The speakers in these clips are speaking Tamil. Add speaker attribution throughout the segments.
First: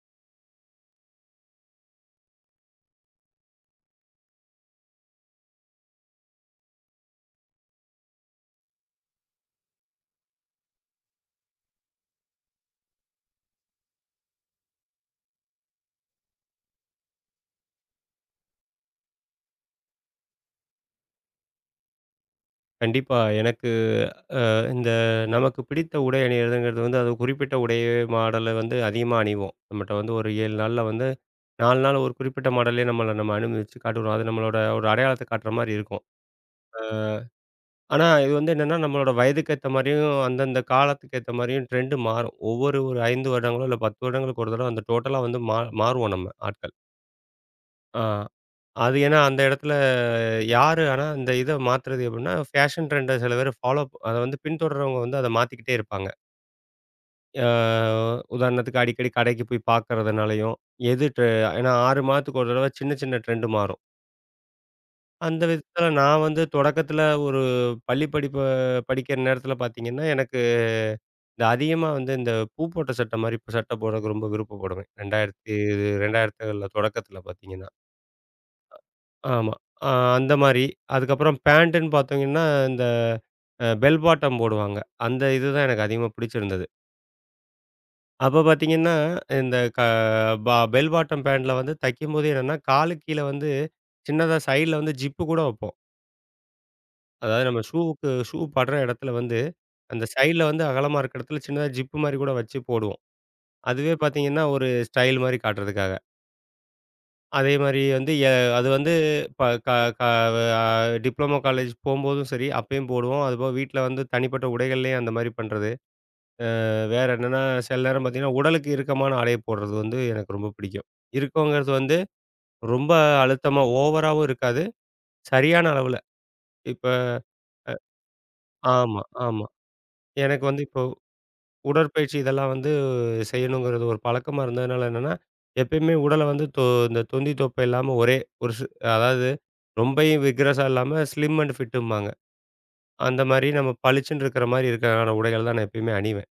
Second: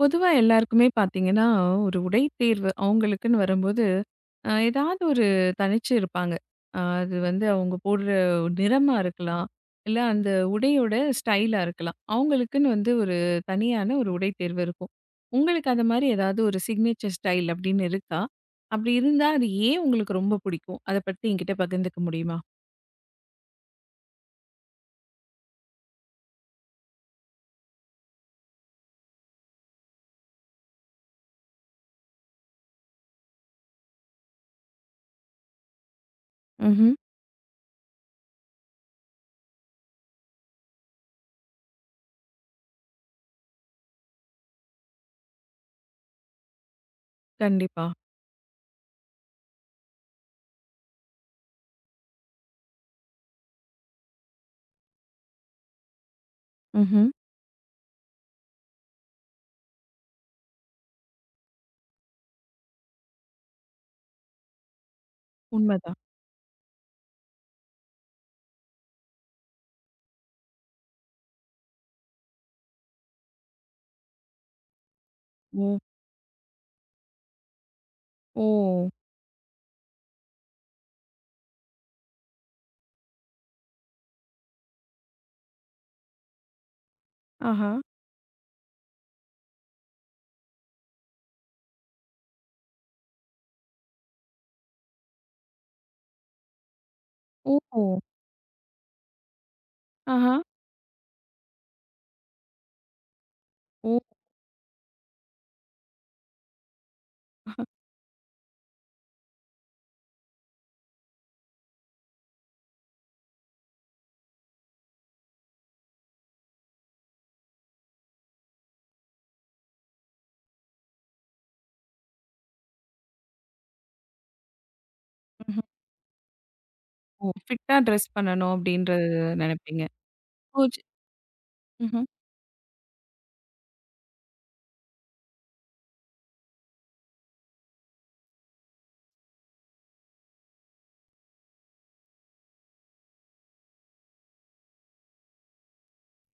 Speaker 1: பொதுவா எல்லாருக்குமே பார்த்தீங்கன்னா, ஒரு உடை தேர்வு அவங்களுக்குன்னு வரும்போது, ஏதாவது ஒரு தனிச்சு இருப்பாங்க. அது வந்து அவங்க போடுற நிறமா இருக்கலாம். இல்ல அந்த உடையோட ஸ்டைலா இருக்கலாம். அவங்களுக்குன்னு வந்து ஒரு தனியான ஒரு உடை தேர்வு இருக்கும். உங்களுக்கு அந்த மாரி ஏதாவது ஒரு சிக்னேச்சர் ஸ்டைல் அப்படின்னு இருக்கா? அப்படி இருந்தா அது ஏன் உங்களுக்கு ரொம்ப பிடிக்கும்? அத பத்தி என்கிட்ட பகிர்ந்துக்க முடியுமா?
Speaker 2: கண்டிப்பா. எனக்கு இந்த நமக்கு பிடித்த உடை அணியிறதுங்கிறது அது குறிப்பிட்ட உடை மாடல அதிகமா அணிவோம். நம்மட்ட ஒரு 7 நாள்ல 4 நாள் ஒரு குறிப்பிட்ட மாடல்லயே நம்ம அனுபவிச்சு காட்டுவோம். அது நம்மளோட ஒரு அடையாளத்த காட்டுற மாரி இருக்கும்.
Speaker 1: ம்ஹ்ம்.
Speaker 2: ஆனா, இது என்னன்னா, நம்மளோட வயதுக்கு ஏத்த மாரியும், அந்தந்த காலத்துக்கு ஏத்த மாரியும் ட்ரெண்ட் மாறும். ஒரு 5 வருடங்களோ, இல்ல 10 வருடங்களுக்கு ஒரு தடவ அந்த டோட்டலா மாறுவோம் நம்ம ஆட்கள்.
Speaker 1: கண்டிப்பா.
Speaker 2: ஆ. அது ஏன்னா அந்த இடத்துல யாரு ஆனா இந்த இத மாத்துறது எப்படின்னா, ஃபேஷன் ட்ரெண்ட சில பேர் அத பின்தொடர்றவங்க அத மாத்திக்கிட்டே இருப்பாங்க.
Speaker 1: ம்ஹ்ம்.
Speaker 2: ஆ உதாரணத்துக்கு அடிக்கடி கடைக்கு போய் பார்க்கறதுனாலயும், எது ட்ரெ ஏன்னா 6 மாதத்துக்கு ஒரு தடவ சின்ன சின்ன ட்ரெண்ட் மாறும். அந்த விதத்துல
Speaker 1: உண்மதான்.
Speaker 2: நான் தொடக்கத்துல ஒரு பள்ளி படிப்ப படிக்கிற நேரத்துல பார்த்தீங்கன்னா, எனக்கு அதிகமா இந்த பூ போட்ட சட்டை மாரி சட்டை போடுறதுக்கு ரொம்ப விருப்பப்படுவேன்.
Speaker 1: ஓ!
Speaker 2: 2000ல தொடக்கத்துல பார்த்தீங்கன்னா.
Speaker 1: ஓ!
Speaker 2: ஆமா. அ அந்த மாரி. அதுக்கப்புறம் பேண்ட்டுன்னு பார்த்தீங்கன்னா, இந்த அ பெல் பாட்டம் போடுவாங்க. இதுதான் எனக்கு அதிகமா பிடிச்சிருந்தது.
Speaker 1: ஆஹா.
Speaker 2: அப்ப பார்த்தீங்கன்னா, இந்த க பா பெல் பாட்டம் பேண்ட்ல தைக்கும்போது என்னன்னா, காலுக்கு கீழ சின்னதா சைடுல ஜிப்பு கூட வைப்போம். அதாவது
Speaker 1: ஓ!
Speaker 2: நம்ம ஷூ படுற இடத்துல அந்த
Speaker 1: ஆஹா.
Speaker 2: சைடுல அகலமா இருக்க இடத்துல சின்னதா ஜிப்பு மாரி கூட வச்சு போடுவோம். அதுவே
Speaker 1: ஓ!
Speaker 2: பார்த்தீங்கன்னா, ஒரு ஸ்டைல் மாரி காட்டுறதுக்காக. அதே மாரி வந்து எ அது வந்து ப க க அ டிப்ளமோ காலேஜ் போம்போதும் சரி, அப்பயும் போடுவோம். அதுபோக வீட்ல தனிப்பட்ட உடைகள்லயும் அந்த மாரி பண்றது. வேற என்னன்னா, சில நேரம் பார்த்தீங்கன்னா, உடலுக்கு இறுக்கமான ஆடைய போடுறது எனக்கு ரொம்ப பிடிக்கும். இறுக்கங்கிறது வந்து ரொம்ப அழுத்தமா ஓவராவும் இருக்காது. சரியான அளவுல. இப்ப
Speaker 1: ஓ! ஃபிட்டா ட்ரெஸ் பண்ணணும்
Speaker 2: ஆமா,
Speaker 1: அப்படின்றது
Speaker 2: ஆமா.
Speaker 1: நெனைப்பீங்க.
Speaker 2: எனக்கு
Speaker 1: ஓ!
Speaker 2: இப்போ
Speaker 1: ம்ஹ்ம்.
Speaker 2: உடற்பயிற்சி இதெல்லாம் செய்யணுங்கிறது ஒரு பழக்கமா இருந்ததுனால என்னன்னா, எப்பயுமே உடல வந்து தொ இந்த தொந்தி தொப்பை இல்லாம ஒரே ஒரு ஸ் அதாவது ரொம்பயும் விக்ரஸா இல்லாம ஸ்லிம் அண்ட் ஃபிட்டும்பாங்க. அந்த மாரி நம்ம பளிச்சுன்னு இருக்கிற மாரி இருக்கிறதான உடைகள் தான் நான் எப்பயுமே அணிவேன்.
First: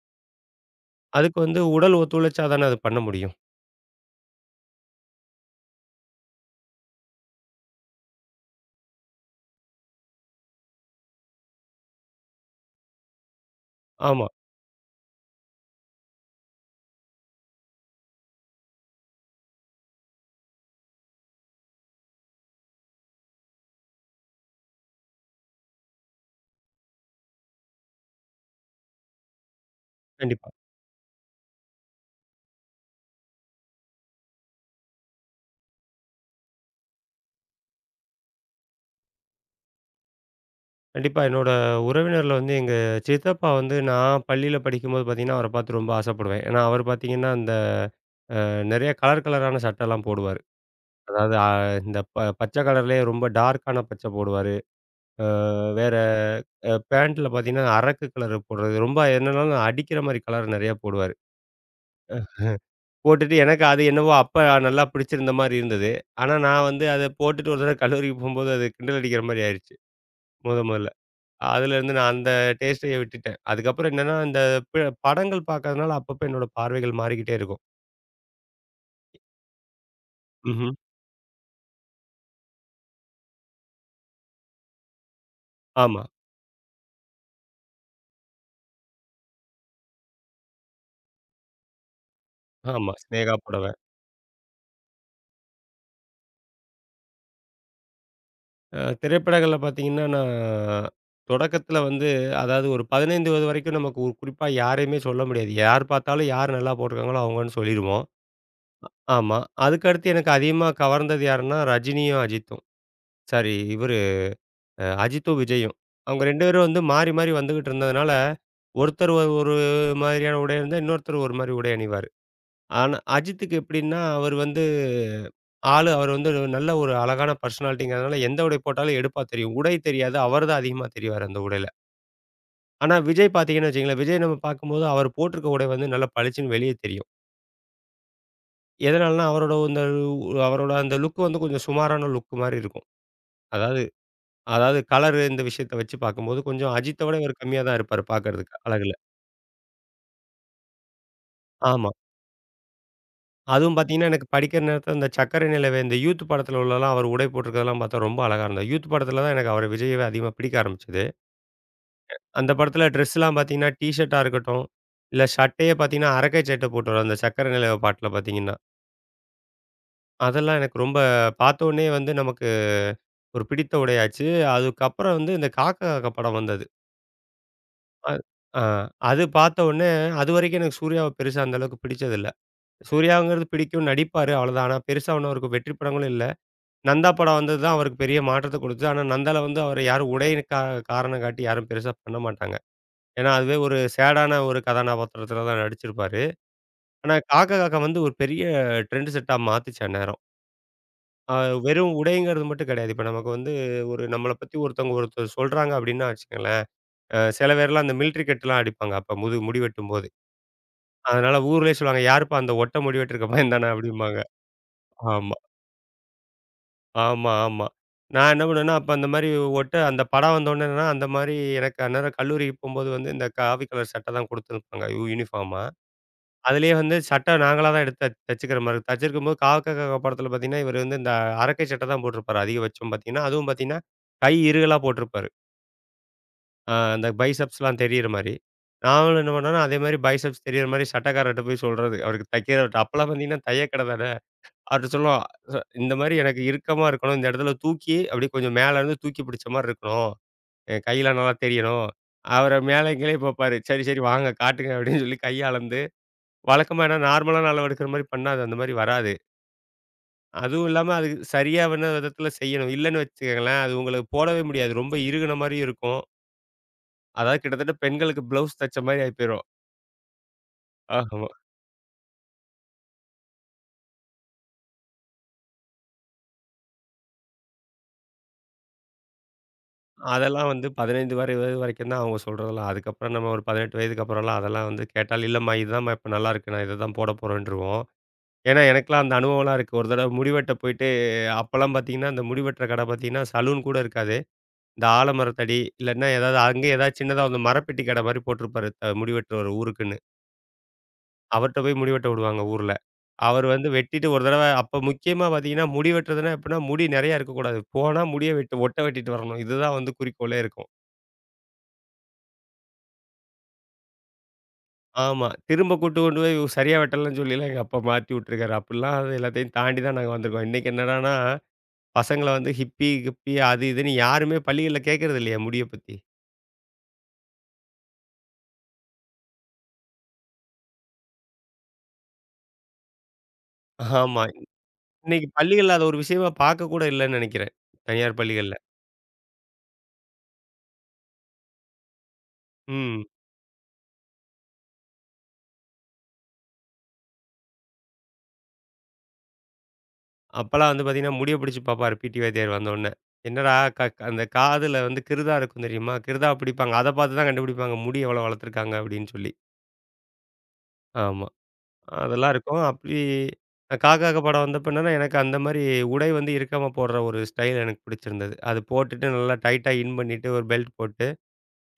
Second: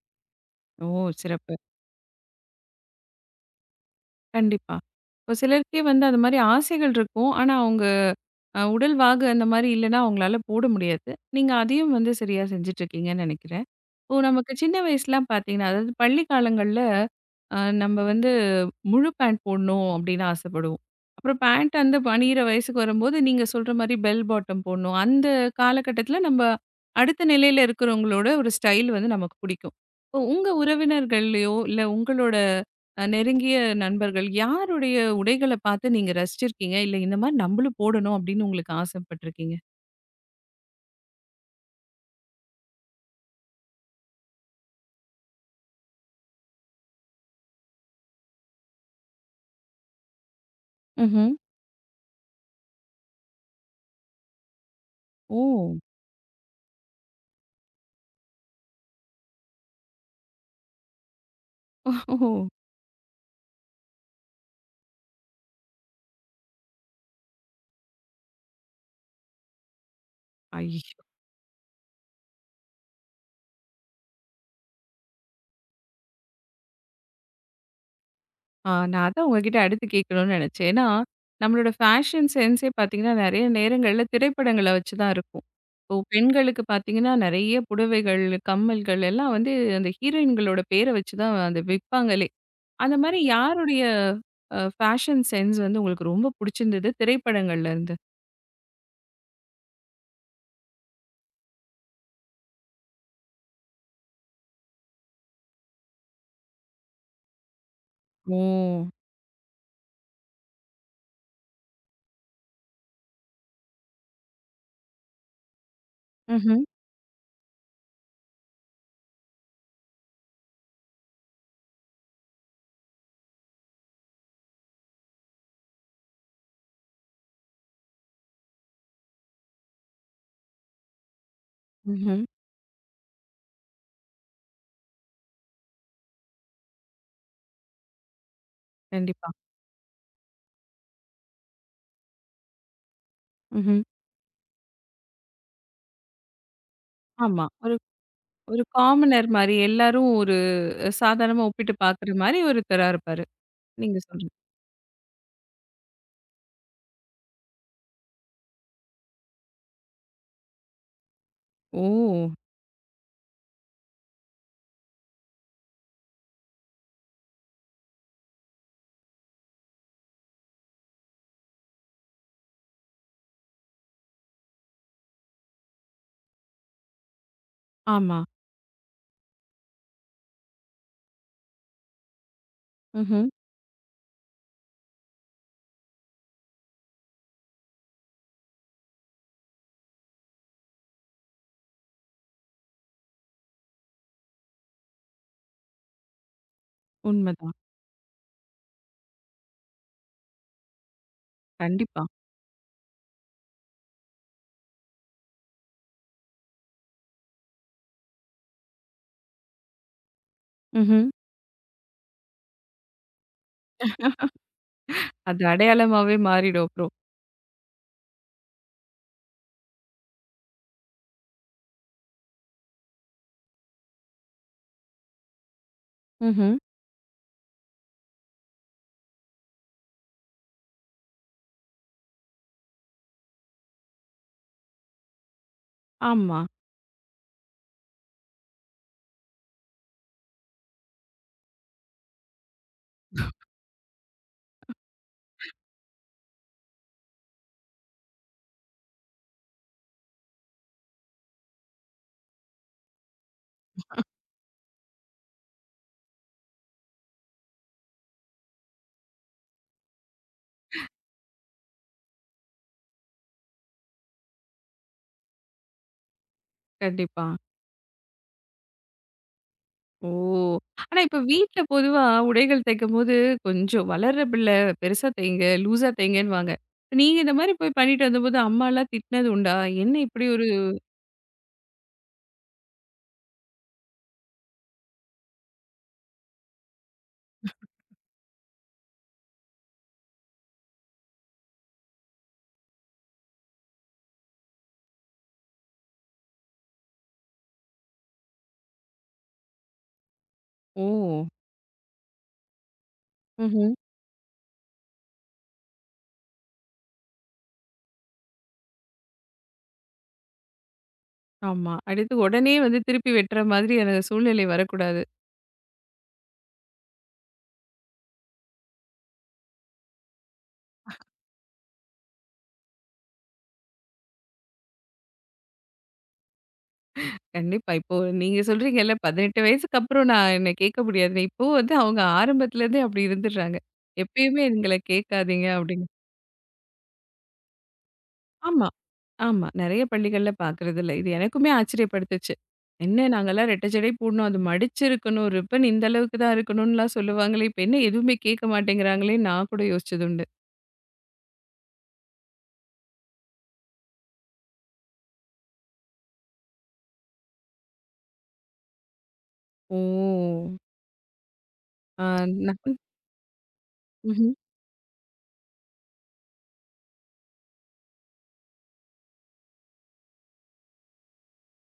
Speaker 1: ஓ!
Speaker 2: அதுக்கு
Speaker 1: சிறப்பு.
Speaker 2: உடல் ஒத்துழைச்சா தானே அது பண்ண முடியும்.
Speaker 1: கண்டிப்பா. இப்போ சிலருக்கே வந்து அது மாரி ஆசைகள் இருக்கும். ஆனா அவங்க உடல் வாகு அந்த மாரி இல்லன்னா அவங்களால போட முடியாது. நீங்க அதையும் வந்து சரியா செஞ்சுட்டு இருக்கீங்கன்னு நெனைக்கிறேன். இப்போ
Speaker 2: ஆமா.
Speaker 1: நமக்கு சின்ன வயசுலாம் பார்த்தீங்கன்னா, அதாவது பள்ளி காலங்கள்ல நம்ம வந்து முழு பேண்ட் போடணும் அப்படின்னு ஆசைப்படுவோம். அப்புறம் பேண்ட் அந்த அணியிற வயசுக்கு வரும்போது, நீங்க சொல்ற மாரி பெல் பாட்டம் போடணும். அந்த காலகட்டத்தில நம்ம அடுத்த நிலையில இருக்கிறவங்களோட ஒரு ஸ்டைல் வந்து நமக்கு பிடிக்கும். இப்போ உங்க
Speaker 2: கண்டிப்பா.
Speaker 1: உறவினர்கள்லயோ, இல்ல உங்களோட நெருங்கிய நண்பர்கள் யாருடைய உடைகள பார்த்து நீங்க ரசிச்சிருக்கீங்க? இல்ல இந்த மாரி நம்மளும் போடணும் அப்படின்னு உங்களுக்கு ஆசைப்பட்டுருக்கீங்க?
Speaker 2: கண்டிப்பா. என்னோட உறவினர்ல வந்து எங்க சித்தப்பா நான் பள்ளியில படிக்கும்போது பார்த்தீங்கன்னா, அவர பார்த்து ரொம்ப ஆசைப்படுவேன். ஏன்னா, அவர் பார்த்தீங்கன்னா, அந்த அ நெறைய கலர் கலரான சட்டைலாம் போடுவாரு.
Speaker 1: ம்ஹ்ம்.
Speaker 2: அதாவது அ இந்த ப பச்சை கலர்லயே ரொம்ப டார்க்கான பச்சை போடுவாரு. அ
Speaker 1: ஓ!
Speaker 2: வேற அ பேண்ட்ல பார்த்தீங்கன்னா, அரக்கு கலர் போடுறது. ரொம்ப என்னன்னாலும் அடிக்கிற மாரி கலர் நெறையா போடுவாரு.
Speaker 1: ஓ!
Speaker 2: போட்டுட்டு எனக்கு அது என்னவோ அப்ப நல்லா பிடிச்சிருந்த மாரி இருந்தது. ஆனா, நான் அத போட்டுட்டு ஒரு தடவ கல்லூரிக்கு போம்போது அது கிண்டல் அடிக்கிற மாரி ஆயிருச்சு.
Speaker 1: ஐ
Speaker 2: முதல்ல. அதுலேருந்து நான் அந்த டேஸ்ட்டையே விட்டுட்டேன். அதுக்கப்புறம் என்னன்னா, இந்த ப படங்கள் பார்க்கறதுனால அப்பப்ப என்னோட பார்வைகள் மாறிக்கிட்டே இருக்கும்.
Speaker 1: ஆ நான் அதான் உங்ககிட்ட அடுத்து கேட்கணும்னு நினைச்சேன்.
Speaker 2: ம்ஹ்ம்.
Speaker 1: ஏன்னா, நம்மளோட ஃபேஷன் சென்ஸே பார்த்தீங்கன்னா, நெறைய நேரங்கள்ல திரைப்படங்கள வச்சு தான் இருக்கும். இப்போ
Speaker 2: ஆமா,
Speaker 1: பெண்களுக்கு பார்த்தீங்கன்னா, நெறைய புடவைகள், கம்மல்கள் எல்லாம் வந்து அந்த ஹீரோயின்களோட பேர வச்சு தான் அந்த விப்பாங்களே!
Speaker 2: ஆமா.
Speaker 1: அந்த மாரி
Speaker 2: சினேகா படம்.
Speaker 1: யாருடைய ஃபேஷன் சென்ஸ் வந்து உங்களுக்கு ரொம்ப புடிச்சிருந்தது திரைப்படங்கள்லேருந்து?
Speaker 2: திரைப்படங்கள்ல பார்த்தீங்கன்னா, நான் தொடக்கத்தில வந்து அதாவது ஒரு 15 வயது வரைக்கும் நமக்கு ஒரு குறிப்பா யாரையுமே சொல்ல முடியாது. யார் பார்த்தாலும் யார் நல்லா போட்டிருக்காங்களோ அவங்கன்னு சொல்லிருவோம்.
Speaker 1: ஓ!
Speaker 2: ஆமா. அதுக்கடுத்து எனக்கு அதிகமா கவர்ந்தது யாருன்னா, ரஜினியும், அஜித்தும். சாரி இவரு அ அஜித்தும், விஜயும். அவங்க 2
Speaker 1: ம்ஹ்ம்,
Speaker 2: பேரும் மாறி, மாறி வந்துகிட்டு இருந்ததுனால, ஒருத்தர் ஒரு மாதிரியான உடை அணிந்தா, இன்னொருத்தர் ஒரு மாரி உடை அணிவாரு. ஆனா, அஜித்துக்கு எப்படின்னா, அவர் ஒரு நல்ல ஒரு அழகான பர்சனாலிட்டிங்கிறதுனால, எந்த உடை போட்டாலும் எடுப்பா தெரியும். உடை தெரியாது. அவர் தான் அதிகமா தெரிவாரு அந்த உடையில.
Speaker 1: ம்ஹ்ம்.
Speaker 2: ஆனா, விஜய் பார்த்தீங்கன்னு வச்சுக்கங்களேன், விஜய் நம்ம பார்க்கும்போது அவர் போட்டிருக்க உடை நல்லா பளிச்சுன்னு வெளிய தெரியும். எதனாலன்னா,
Speaker 1: கண்டிப்பா.
Speaker 2: அவரோட அந்த லுக் கொஞ்சம் சுமாரான லுக் மாரி இருக்கும்.
Speaker 1: ம்ஹ்ம்.
Speaker 2: அதாவது அதாவது கலரு இந்த விஷயத்த வச்சு பார்க்கும்போது கொஞ்சம் அஜித்த விட இவர்
Speaker 1: ஆமா.
Speaker 2: கம்மியா
Speaker 1: ஒரு
Speaker 2: தான் இருப்பாரு பார்க்கறதுக்கு
Speaker 1: ஒரு
Speaker 2: அழகுல.
Speaker 1: காமனர் மாரி எல்லாரும் ஒரு சாதாரணமா ஒப்பிட்டு
Speaker 2: ஆமா.
Speaker 1: பார்க்குற மாரி ஒருத்தரா இருப்பாரு.
Speaker 2: அதுவும்
Speaker 1: நீங்க
Speaker 2: பார்த்தீங்கன்னா, எனக்கு
Speaker 1: சொல்றது.
Speaker 2: படிக்கிற நேரத்தில இந்த சக்கரை நிலவே இந்த யூத் படத்தில உள்ளலாம் அவர் உடை போட்டிருக்கிறதெல்லாம் பார்த்தா ரொம்ப அழகா இருந்தது. யூத் படத்தில தான் எனக்கு அவர விஜயவே அதிகமா பிடிக்க ஆரம்பிச்சது.
Speaker 1: ஓ!
Speaker 2: அந்த படத்தில ட்ரெஸ்லாம் பார்த்தீங்கன்னா, டீ ஷர்ட்டா இருக்கட்டும், இல்ல ஷர்ட்டையே பார்த்தீங்கன்னா, அரக்கை சட்டை போட்டுருவாரு அந்த சக்கரை நிலவே பாட்டுல பார்த்தீங்கன்னா. அதெல்லாம் எனக்கு ரொம்ப பார்த்தோனே வந்து நமக்கு ஒரு பிடித்த உடையாச்சு. அதுக்கப்புறம் இந்த காக்கா காக்கா படம் வந்தது. அ
Speaker 1: ஆமா.
Speaker 2: ஆ அது பார்த்தோனே அதுவரைக்கும் எனக்கு சூர்யாவ பெருசா அந்த அளவுக்கு பிடிச்சதில்ல.
Speaker 1: ம்ஹ்ம்.
Speaker 2: சூர்யாங்கிறது பிடிக்கும், நடிப்பாரு அவ்வளோதான். ஆனா பெருசா ஒண்ணும் அவருக்கு வெற்றி படங்களும் இல்ல. நந்தா படம் வந்தது தான் அவருக்கு பெரிய மாற்றத்த குடுத்தது. ஆனா நந்தால அவர யாரும் உடையின் கா காரணம் காட்டி யாரும் பெருசா பண்ண மாட்டாங்க. ஏன்னா அதுவே ஒரு சேடான ஒரு கதாநாபாத்திரத்தில தான் நடிச்சிருப்பாரு. ஆனா காக்கா
Speaker 1: உண்மதான்.
Speaker 2: காக்கா ஒரு பெரிய ட்ரெண்ட் செட்டா மாத்துச்சு அந்நேரம். அ வெறும்
Speaker 1: கண்டிப்பா.
Speaker 2: உடைங்கிறது மட்டும் கிடையாது. இப்ப நமக்கு வந்து ஒரு நம்மள பத்தி ஒருத்தர் சொல்றாங்க அப்டின்னா வச்சுக்கங்களேன், சில பேர்லாம் அந்த மிலிட்ரி கட்லாம் அடிப்பாங்க. அப்ப முடி வெட்டும்போது.
Speaker 1: ம்ஹ்ம்.
Speaker 2: அதனால ஊர்லயே சொல்லுவாங்க, "யாருப்பா அந்த ஒட்ட முடி வெட்டிருக்க பையன் தானே" அப்டிம்பாங்க. ஆமா,
Speaker 1: அது அடையாளமாவே மாறிடும் அப்புறம்.
Speaker 2: ஆமா. நான் என்ன பண்ணுவேன்னா, அப்ப அந்த மாரி அந்த படம் வந்தோனே என்னன்னா, அந்த மாரி எனக்கு அந்நேரம் கல்லூரிக்கு போம்போது இந்த காவி கலர் சட்ட தான் குடுத்துருப்பாங்க யூனிஃபார்மா.
Speaker 1: ம்ஹ்ம்.
Speaker 2: அதிலேயே சட்டை நாங்களா தான் எடுத்து தச்சுக்கிற மாரி இருக்கும். தச்சிருக்கும்போது காக்கா காக்கா படத்துல பார்த்தீங்கன்னா, இவரு வந்து இந்த அரக்கை சட்டை தான் போட்டிருப்பாரு அதிகபட்சம் பார்த்தீங்கன்னா. அதுவும் பார்த்தீங்கன்னா, கை இறுகலா போட்டிருப்பாரு.
Speaker 1: ஆமா.
Speaker 2: அந்த பைசெப்ஸ்லாம் தெரியிற மாரி. நாங்களும் என்ன பண்ணோம்னா, அதே மாரி பைசெப்ஸ் தெரியிற மாரி சட்டைக்காரர்ட்ட போய் சொல்றது. அவருக்கு தைக்கிறவர்ட்ட அப்பலாம் பார்த்தீங்கன்னா, தையல் கடை தானே. அவர்ட்ட சொல்லுவோம். "ச "இந்த மாரி எனக்கு இறுக்கமா இருக்கணும். இந்த இடத்துல தூக்கி அப்படியே கொஞ்சம் மேல இருந்து தூக்கி பிடிச்ச மாரி இருக்கணும். என் கையெல்லாம் நல்லா தெரியணும்." அவரு மேலயும் கீழயும் பார்ப்பாரு. "சரி, சரி வாங்க காட்டுங்க." அப்படின்னு சொல்லி கைய அளந்து வழக்கமா ஏன்னா நார்மலான அளவு எடுக்கிற மாரி பண்ணா, அது அந்த மாரி வராது. அதுவும் இல்லாம அது சரியான விதத்தில செய்யணும். இல்லன்னு வச்சுக்கங்களேன், அது உங்களுக்கு போடவே முடியாது. ரொம்ப இறுகுன மாரியும் இருக்கும்.
Speaker 1: கண்டிப்பா.
Speaker 2: அதாவது கிட்டத்தட்ட பெண்களுக்கு பிளவுஸ் தச்ச மாரி ஆயி போயிரும்.
Speaker 1: ஓ! ஆனா இப்ப
Speaker 2: ஆமா.
Speaker 1: வீட்ல பொதுவா உடைகள் தைக்கும்போது கொஞ்சம் வளர்ற பிள்ளை பெருசா தைங்க, லூஸா தைங்கன்னுவாங்க. நீங்க இந்த மாரி போய் பண்ணிட்டு வந்தபோது அம்மாலாம் திட்டினது உண்டா? என்ன இப்படி ஒரு
Speaker 2: அதெல்லாம் 15 வரை வயது வரைக்கும் தான் அவங்க சொல்றதெல்லாம். அதுக்கப்புறம் நம்ம ஒரு 18 வயதுக்கு அப்புறம்லாம் அதெல்லாம் கேட்டால், இல்லம்மா இதுதாம்மா இப்ப நல்லாருக்கு. நான் இத தான் போட போறேன்ருவோம். ஏன்னா எனக்கெல்லாம் அந்த அனுபவம்லாம் இருக்கு. ஒரு தடவ முடி வெட்ட போயிட்டு, அப்பலாம் பார்த்தீங்கன்னா, அந்த முடி வெட்டுற கடை பார்த்தீங்கன்னா, சலூன் கூட இருக்காது. இந்த ஆலமரத்தடி இல்லன்னா ஏதாவது அங்கே ஏதாவது சின்னதா மரப்பெட்டி கடை மாரி போட்டிருப்பாரு முடிவெட்டுறவரு ஊருக்குன்னு.
Speaker 1: ஓ!
Speaker 2: அவர்ட்ட போய் முடி வெட்ட விடுவாங்க ஊர்ல. அவர்
Speaker 1: ம்ஹ்ம்.
Speaker 2: வெட்டிட்டு ஒரு தடவ அப்ப முக்கியமா பார்த்தீங்கன்னா, முடி வெட்டுறதுன்னா எப்படின்னா முடி நெறைய இருக்கக்கூடாது. போனா முடிய வெட்டு ஒட்ட வெட்டிட்டு வரணும். இதுதான் குறிக்கோளே இருக்கும்.
Speaker 1: ஆமா. அடுத்து உடனே வந்து திருப்பி வெட்டுற மாதிரியான சூழ்நிலை வரக்கூடாது.
Speaker 2: ஆமா. திரும்ப கூட்டு கொண்டு போய் இவ சரியா வெட்டலன்னு சொல்லிலாம் எங்க அப்பா மாட்டி விட்டுருக்காரு. அப்படிலாம் அது எல்லாத்தையும் தாண்டி தான் நாங்க வந்திருக்கோம். இன்னைக்கு என்னடான்னா, பசங்கள ஹிப்பி, கிப்பி அது இதுன்னு யாருமே பள்ளிகள்ல கேட்கறது இல்லையா முடிய பத்தி.
Speaker 1: கண்டிப்பா. இப்போ நீங்க சொல்றீங்கல்ல 18 வயசுக்கு அப்புறம் நான் என்ன கேட்க முடியாதுன்னு. இப்போ வந்து அவங்க ஆரம்பத்துல இருந்தே அப்படி இருந்துடுறாங்க.
Speaker 2: ஆமா.
Speaker 1: எப்பயுமே எங்கள
Speaker 2: இன்னைக்கு
Speaker 1: கேட்காதீங்க
Speaker 2: பள்ளிகள்ல அத
Speaker 1: அப்படின்னு.
Speaker 2: ஒரு விஷயமா பார்க்கக்கூட இல்லன்னு நெனைக்கிறேன். தனியார் பள்ளிகள்ல.
Speaker 1: ஆமா, ஆமா. நெறைய பள்ளிகள்ல பார்க்கறது இல்ல. இது எனக்குமே ஆச்சரியப்படுத்துச்சு.
Speaker 2: ம்.
Speaker 1: என்ன நாங்கலாம் ரெட்டை ஜடை போடணும். அது மடிச்சிருக்கணும். ரிப்பன் இந்த அளவுக்கு தான் இருக்கணும்னுலாம் சொல்லுவாங்களே. இப்ப என்ன எதுவுமே கேட்க மாட்டேங்கிறாங்களே நான் கூட யோசிச்சது உண்டு.
Speaker 2: அப்பலாம் பார்த்தீங்கன்னா, முடிய பிடிச்சு பார்ப்பாரு பிடி வாத்தியார் வந்தோன்னே. என்னடா க அந்த காதுல கிருதா இருக்கும் தெரியுமா? கிருதா பிடிப்பாங்க. அத பார்த்து தான் கண்டுபிடிப்பாங்க. முடி எவ்வளோ வளர்த்துருக்காங்க அப்படின்னு சொல்லி.
Speaker 1: ஓ!
Speaker 2: ஆமா.
Speaker 1: ஆ
Speaker 2: அதெல்லாம்
Speaker 1: நான்
Speaker 2: இருக்கும். கா கா கா
Speaker 1: ம்ஹ்ம்.
Speaker 2: படம் வந்தப்ப என்னன்னா, எனக்கு அந்த மாரி உடை இறுக்கமா போடுற ஒரு ஸ்டைல் எனக்கு பிடிச்சிருந்தது. அது போட்டுட்டு நல்லா டைட்டா இன் பண்ணிட்டு ஒரு பெல்ட் போட்டு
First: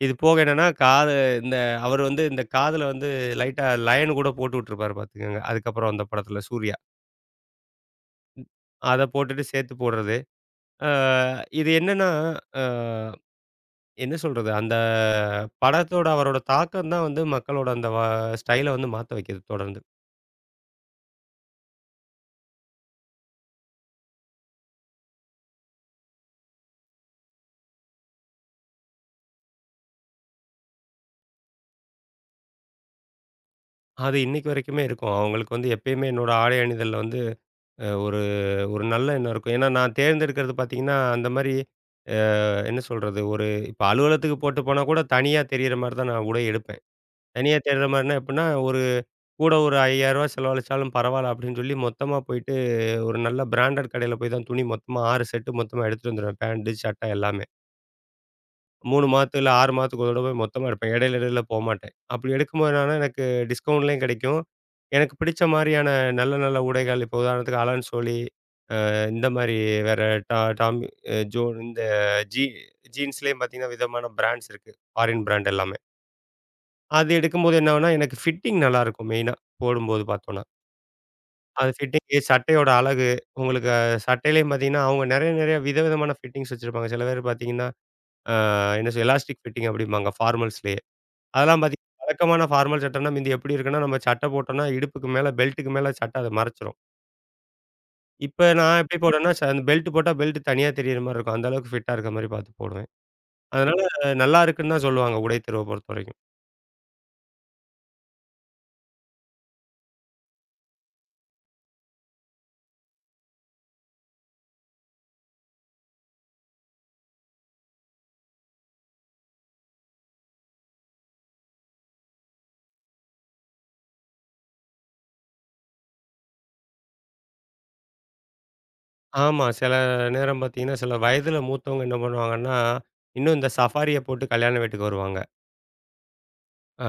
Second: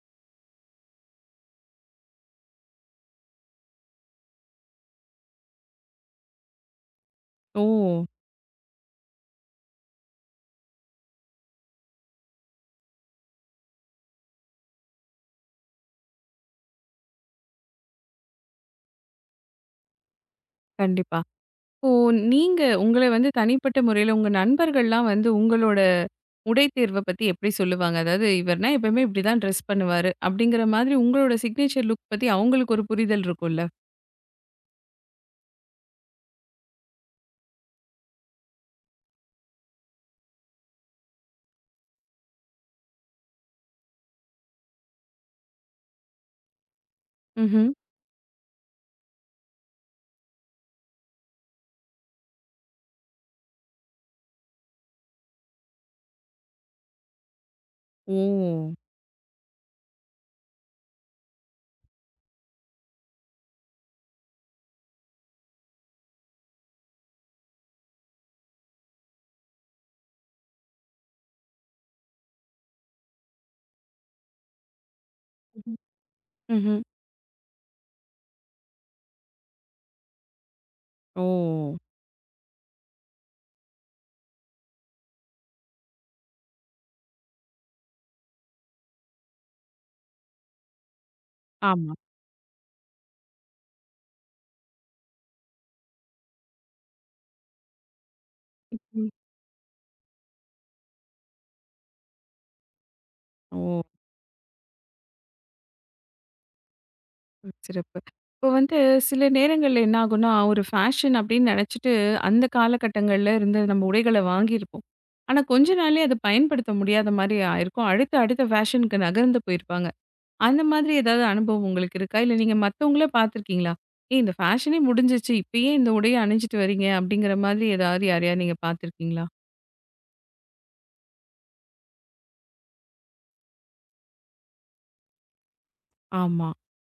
Speaker 2: இது போக என்னன்னா, காது இந்த அவரு வந்து இந்த காதுல லைட்டா லயன் கூட போட்டு விட்டுருப்பாரு பார்த்துக்கங்க. அதுக்கப்புறம் அந்த படத்துல சூர்யா.
Speaker 1: ஓ!
Speaker 2: அத போட்டுட்டு சேர்த்து போடுறது. ஆ இது என்னன்னா, ஆ என்ன சொல்றது? அந்த படத்தோட அவரோட தாக்கம் தான் மக்களோட அந்த ஸ்டைல மாத்த வைக்குது தொடர்ந்து.
Speaker 1: கண்டிப்பா. இப்போ நீங்க உங்கள வந்து தனிப்பட்ட முறையில உங்க நண்பர்கள்லாம் வந்து உங்களோட உடை தேர்வ பத்தி எப்படி சொல்லுவாங்க? அதாவது இவர்னா எப்பயுமே இப்படிதான் ட்ரெஸ் பண்ணுவாரு. அப்படிங்கிற மாதிரி உங்களோட சிக்னேச்சர் லுக் பத்தி அவங்களுக்கு ஒரு புரிதல் இருக்கும்ல?
Speaker 2: அது இன்னைக்கு வரைக்குமே இருக்கும். அவங்களுக்கு எப்பயுமே என்னோட ஆடை அணிதல்ல வந்து அ ஒரு ஒரு நல்ல எண்ணம் இருக்கும். ஏன்னா நான் தேர்ந்தெடுக்கிறது பார்த்தீங்கன்னா, அந்த மாரி என்ன சொல்றது? இப்ப அலுவலகத்துக்கு போட்டு போனா கூட தனியா தெரியிற மாரி தான் நான் உடை எடுப்பேன். தனியா
Speaker 1: ம்ஹ்ம்.
Speaker 2: தேடுற மாரினா எப்புட்ன்னா, ஒரு ரூ. 5,000 செலவழிச்சாலும் பரவால்ல அப்டின்னு சொல்லி மொத்தமா போயிட்டு, ஒரு நல்ல பிராண்டட் கடையில போய் தான் துணி மொத்தமா 6 செட்டு மொத்தமா எடுத்துட்டு வந்துருவேன். பேண்ட், சட்டை எல்லாமே.
Speaker 1: ஓ!
Speaker 2: 3 மாதத்துக்கு இல்ல 6 மாதத்துக்கு ஒரு தடவ போய் மொத்தமா எடுப்பேன். இடையில இடையில போமாட்டேன். அப்டி எடுக்கும்போது என்னன்னா, எனக்கு டிஸ்கவுண்ட்லயும் கிடைக்கும். எனக்கு பிடிச்ச மாரியான நல்ல நல்ல உடைகள், இப்போ உதாரணத்துக்கு அலன் சோலி, அ இந்த மாரி வேற டா டாமி அ ஜோன் இந்த ஜீ ஜீன்ஸ்லயும் பார்த்தீங்கன்னா, விதமான பிராண்ட்ஸ் இருக்கு. ஃபாரின் பிராண்ட்
Speaker 1: ம்ஹ்ம்.
Speaker 2: எல்லாமே.
Speaker 1: ம்ஹ்ம்.
Speaker 2: அது எடுக்கும்போது என்ன ஆகும்னா, எனக்கு ஃபிட்டிங் நல்லாருக்கும் மெயினா, போடும்போது பார்த்தோம்னா.
Speaker 1: ஓ!
Speaker 2: அது ஃபிட்டிங்கு, சட்டையோட அழகு, உங்களுக்கு சட்டையிலயும் பார்த்தீங்கன்னா, அவங்க நெறைய நெறைய விதவிதமான ஃபிட்டிங்ஸ் வச்சிருப்பாங்க. சில பேர் பார்த்தீங்கன்னா, அ என்ன சொல் எலாஸ்டிக் ஃபிட்டிங் அப்படிம்பாங்க ஃபார்மல்ஸ்லயே. அதெல்லாம் பார்த்தீங்கன்னா,
Speaker 1: ஆமா.
Speaker 2: வழக்கமான ஃபார்மல் சட்டைன்னா மிந்தி எப்படி இருக்குன்னா, நம்ம சட்டை போட்டோம்னா, இடுப்புக்கு மேல பெல்ட்டுக்கு மேல சட்டை அத மறைச்சிரும். இப்ப நான் எப்படி
Speaker 1: ம்.
Speaker 2: போடுவேன்னா, அந்த பெல்ட் போட்டா பெல்ட் தனியா தெரியிற மாரி இருக்கும். அந்த அளவுக்கு ஃபிட்டா இருக்க மாரி பார்த்து போடுவேன். அதனால
Speaker 1: ஓ!
Speaker 2: நல்லா இருக்குன்னு தான் சொல்லுவாங்க, உடை தேர்வ பொறுத்தவரைக்கும்.
Speaker 1: சிறப்பு. இப்போ வந்து சில நேரங்கள்ல என்ன ஆகும்னா, ஒரு ஃபேஷன் அப்படின்னு நெனைச்சிட்டு அந்த காலகட்டங்கள்ல இருந்து நம்ம உடைகள வாங்கியிருப்போம். ஆனா கொஞ்ச நாள்லயே அத பயன்படுத்த முடியாத மாரி ஆயிருக்கும். அடுத்த அடுத்த ஃபேஷனுக்கு நகர்ந்து போயிருப்பாங்க. அந்த மாதிரி ஏதாவது அனுபவம் உங்களுக்கு இருக்கா? இல்ல நீங்க மத்தவங்கள பார்த்துருக்கீங்களா? "ஏய் இந்த ஃபேஷனே முடிஞ்சிருச்சு. இப்ப ஏன் இந்த உடைய அணிஞ்சிட்டு வரீங்க?" அப்படிங்கிற மாதிரி ஏதாவது யாரையாவது நீங்க பார்த்துருக்கீங்களா?
Speaker 2: ஆமா. சில நேரம் பார்த்தீங்கன்னா, சில வயதில மூத்தவங்க என்ன பண்ணுவாங்கன்னா, இன்னும் இந்த சஃபாரிய போட்டு கல்யாண வீட்டுக்கு வருவாங்க.
Speaker 1: ஆமா.
Speaker 2: அ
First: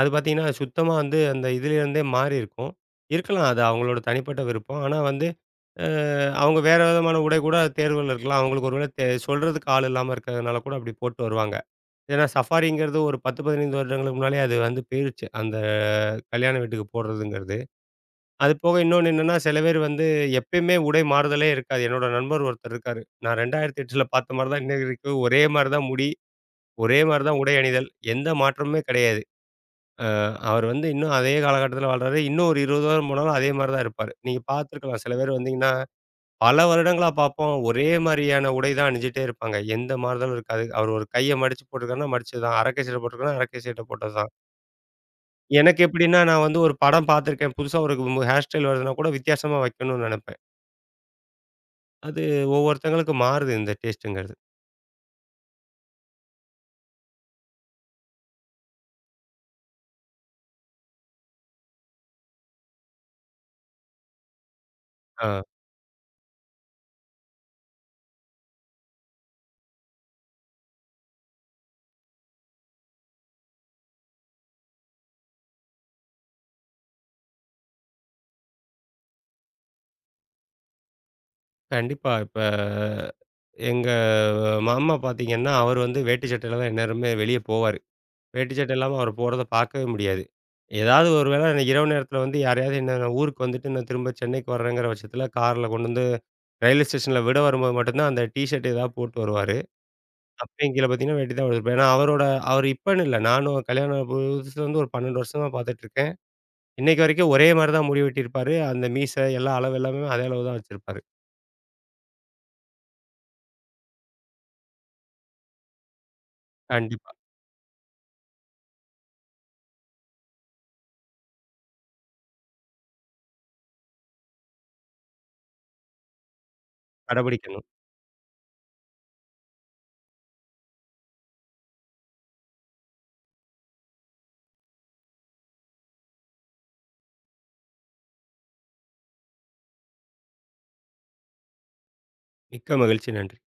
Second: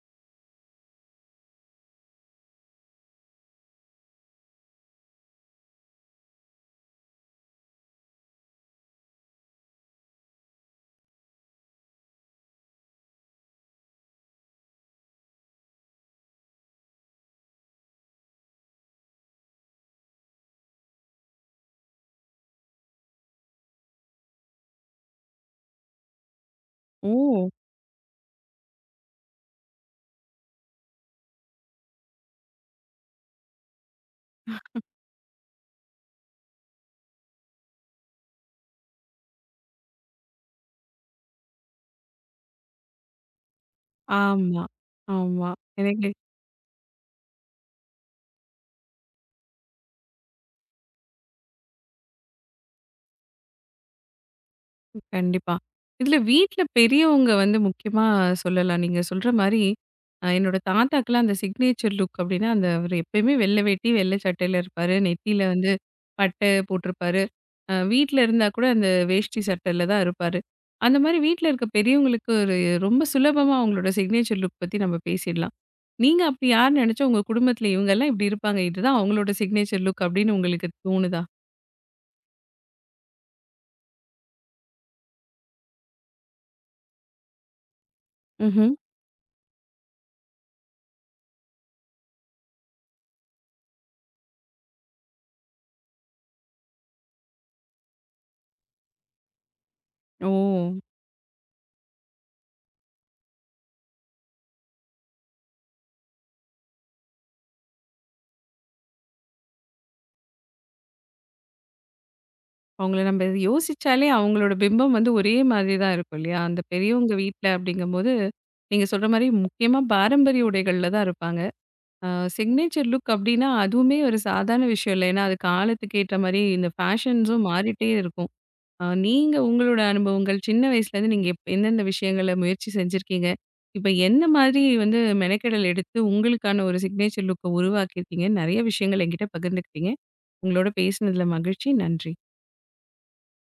Speaker 2: அது பார்த்தீங்கன்னா, சுத்தமா அந்த இதுலேருந்தே மாறி இருக்கும். இருக்கலாம் அது அவங்களோட தனிப்பட்ட விருப்பம். ஆனா வந்து அ அவங்க வேற விதமான உடை கூட தேர்வுல இருக்கலாம். அவங்களுக்கு ஒரு வேளை சொல்றதுக்கு ஆள் இல்லாம இருக்கிறதுனால கூட அப்படி போட்டு வருவாங்க. ஏன்னா சஃபாரிங்கிறது ஒரு 10, 15 வருடங்களுக்கு முன்னாலயே அது போயிருச்சு. அந்த கல்யாண வீட்டுக்கு போடுறதுங்கிறது. அது போக இன்னொன்னு என்னன்னா, சில பேர் எப்பயுமே உடை மாறுதலே இருக்காது. என்னோட நண்பர் ஒருத்தர் இருக்காரு. நான் 2008ல பார்த்த மாரி தான் இன்ன வரைக்கும் ஒரே மாரி தான் முடி, ஒரே மாரி தான்
Speaker 1: ஓ!
Speaker 2: உடை அணிதல். எந்த மாற்றமுமே கிடையாது. அ அவர் இன்னும் அதே காலகட்டத்தில வாழ்றாரு. இன்னும் ஒரு 20 வருடம் போனாலும் அதே மாரி தான் இருப்பாரு. நீங்க பார்த்துருக்கலாம். சில பேர் வந்தீங்கன்னா, பல வருடங்களா பார்ப்போம். ஒரே மாரியான உடை தான் அணிஞ்சுட்டே இருப்பாங்க. எந்த மாறுதலும் இருக்காது. அவர் ஒரு கைய மடிச்சு போட்டிருக்காருன்னா மடிச்சது தான். அரக்கை சட்டை போட்டிருக்காருன்னா, அரக்கை சட்டை போட்டது தான்.
Speaker 1: ஆமா, ஆமா.
Speaker 2: எனக்கு
Speaker 1: எனக்கு
Speaker 2: எப்படின்னா, நான் ஒரு படம் பார்த்துருக்கேன். புதுசா ஒரு ஹேர் ஸ்டைல் வருதுன்னா கூட வித்தியாசமா வைக்கணும்னு நினைப்பேன். அது ஒவ்வொருத்தங்களுக்கு மாறுது இந்த டேஸ்ட்டுங்கிறது.
Speaker 1: கண்டிப்பா. இதுல வீட்ல பெரியவங்க வந்து முக்கியமா சொல்லலாம். நீங்க சொல்ற மாரி என்னோட தாத்தாக்கெல்லாம் அந்த சிக்னேச்சர் லுக் அப்படின்னா, அந்த அவரு எப்பயுமே வெள்ள வேட்டி, வெள்ள சட்டையில இருப்பாரு.
Speaker 2: ஆ
Speaker 1: நெத்தியில வந்து பட்டை போட்டிருப்பாரு. வீட்ல இருந்தா கூட அந்த வேஷ்டி சட்டையில தான் இருப்பாரு. அந்த மாரி வீட்ல இருக்க பெரியவங்களுக்கு ஒரு ரொம்ப சுலபமா அவங்களோட சிக்னேச்சர் லுக் பத்தி நம்ம பேசிடலாம். நீங்க அப்படி யார் நெனச்சு உங்க குடும்பத்துல இவங்கலாம் இப்படி இருப்பாங்க. இதுதான் அவங்களோட சிக்னேச்சர் லுக் அப்படின்னு உங்களுக்கு தோணுதா?
Speaker 2: கண்டிப்பா. இப்ப எங்க மாமா பார்த்தீங்கன்னா, அவர் வேட்டி சட்டையில தான் எந்நேரமே வெளிய போவாரு. வேட்டி
Speaker 1: ம்ஹ்ம்.
Speaker 2: சட்டை இல்லாம அவர் போறத பார்க்கவே முடியாது. ஏதாவது ஒரு வேளை இரவு நேரத்தில யாரையாவது நான் ஊருக்கு வந்துட்டு நான் திரும்ப சென்னைக்கு வர்றேங்கிற பட்சத்தில கார்ல கொண்டு வந்து ரயில்வே ஸ்டேஷன்ல விட வரும்போது மட்டும் தான் அந்த டீ ஷர்ட் ஏதாவது போட்டு வருவாரு.
Speaker 1: ஓ!
Speaker 2: அப்பயும் கீழ பார்த்தீங்கன்னா, வேட்டி தான் போட்டுருப்பாரு. ஏன்னா அவர் இப்பன்னு இல்ல. நானும் கல்யாணம் புதுசுல இருந்து ஒரு 12 வருஷமா பார்த்துட்டுருக்கேன். இன்னைக்கு வரைக்கும் ஒரே மாரி தான் முடி வெட்டியிருப்பாரு. அந்த மீசை எல்லா அளவு எல்லாமே அதே அளவு தான் வச்சிருப்பாரு.
Speaker 1: அவங்கள நம்ம யோசிச்சாலே அவங்களோட பிம்பம் வந்து ஒரே மாதிரி தான் இருக்கும் இல்லையா? அந்த
Speaker 2: கண்டிப்பா.
Speaker 1: பெரியவங்க வீட்ல அப்படிங்கும்போது, நீங்க சொல்ற மாரி முக்கியமா பாரம்பரிய உடைகள்ல தான் இருப்பாங்க. அ சிக்னேச்சர் லுக் அப்டின்னா, அதுவுமே ஒரு சாதாரண விஷயம் இல்ல. ஏன்னா, அது காலத்துக்கு ஏற்ற மாரி இந்த ஃபேஷன்ஸும்
Speaker 2: கடைபிடிக்கணும்.
Speaker 1: மாறிட்டே இருக்கும். நீங்க உங்களோட அனுபவங்கள் சின்ன வயசுலேருந்து நீங்க எந்தெந்த விஷயங்கள முயற்சி செஞ்சிருக்கீங்க? இப்ப என்ன மாதிரி வந்து மெனக்கெடல் எடுத்து உங்களுக்கான ஒரு சிக்னேச்சர் லுக்க உருவாக்கியிருக்கீங்க? நெறைய விஷயங்கள் என்கிட்ட பகிர்ந்துக்கிட்டீங்க. உங்களோட பேசினதுல மகிழ்ச்சி. நன்றி.
Speaker 2: மிக்க மகிழ்ச்சி. நன்றி.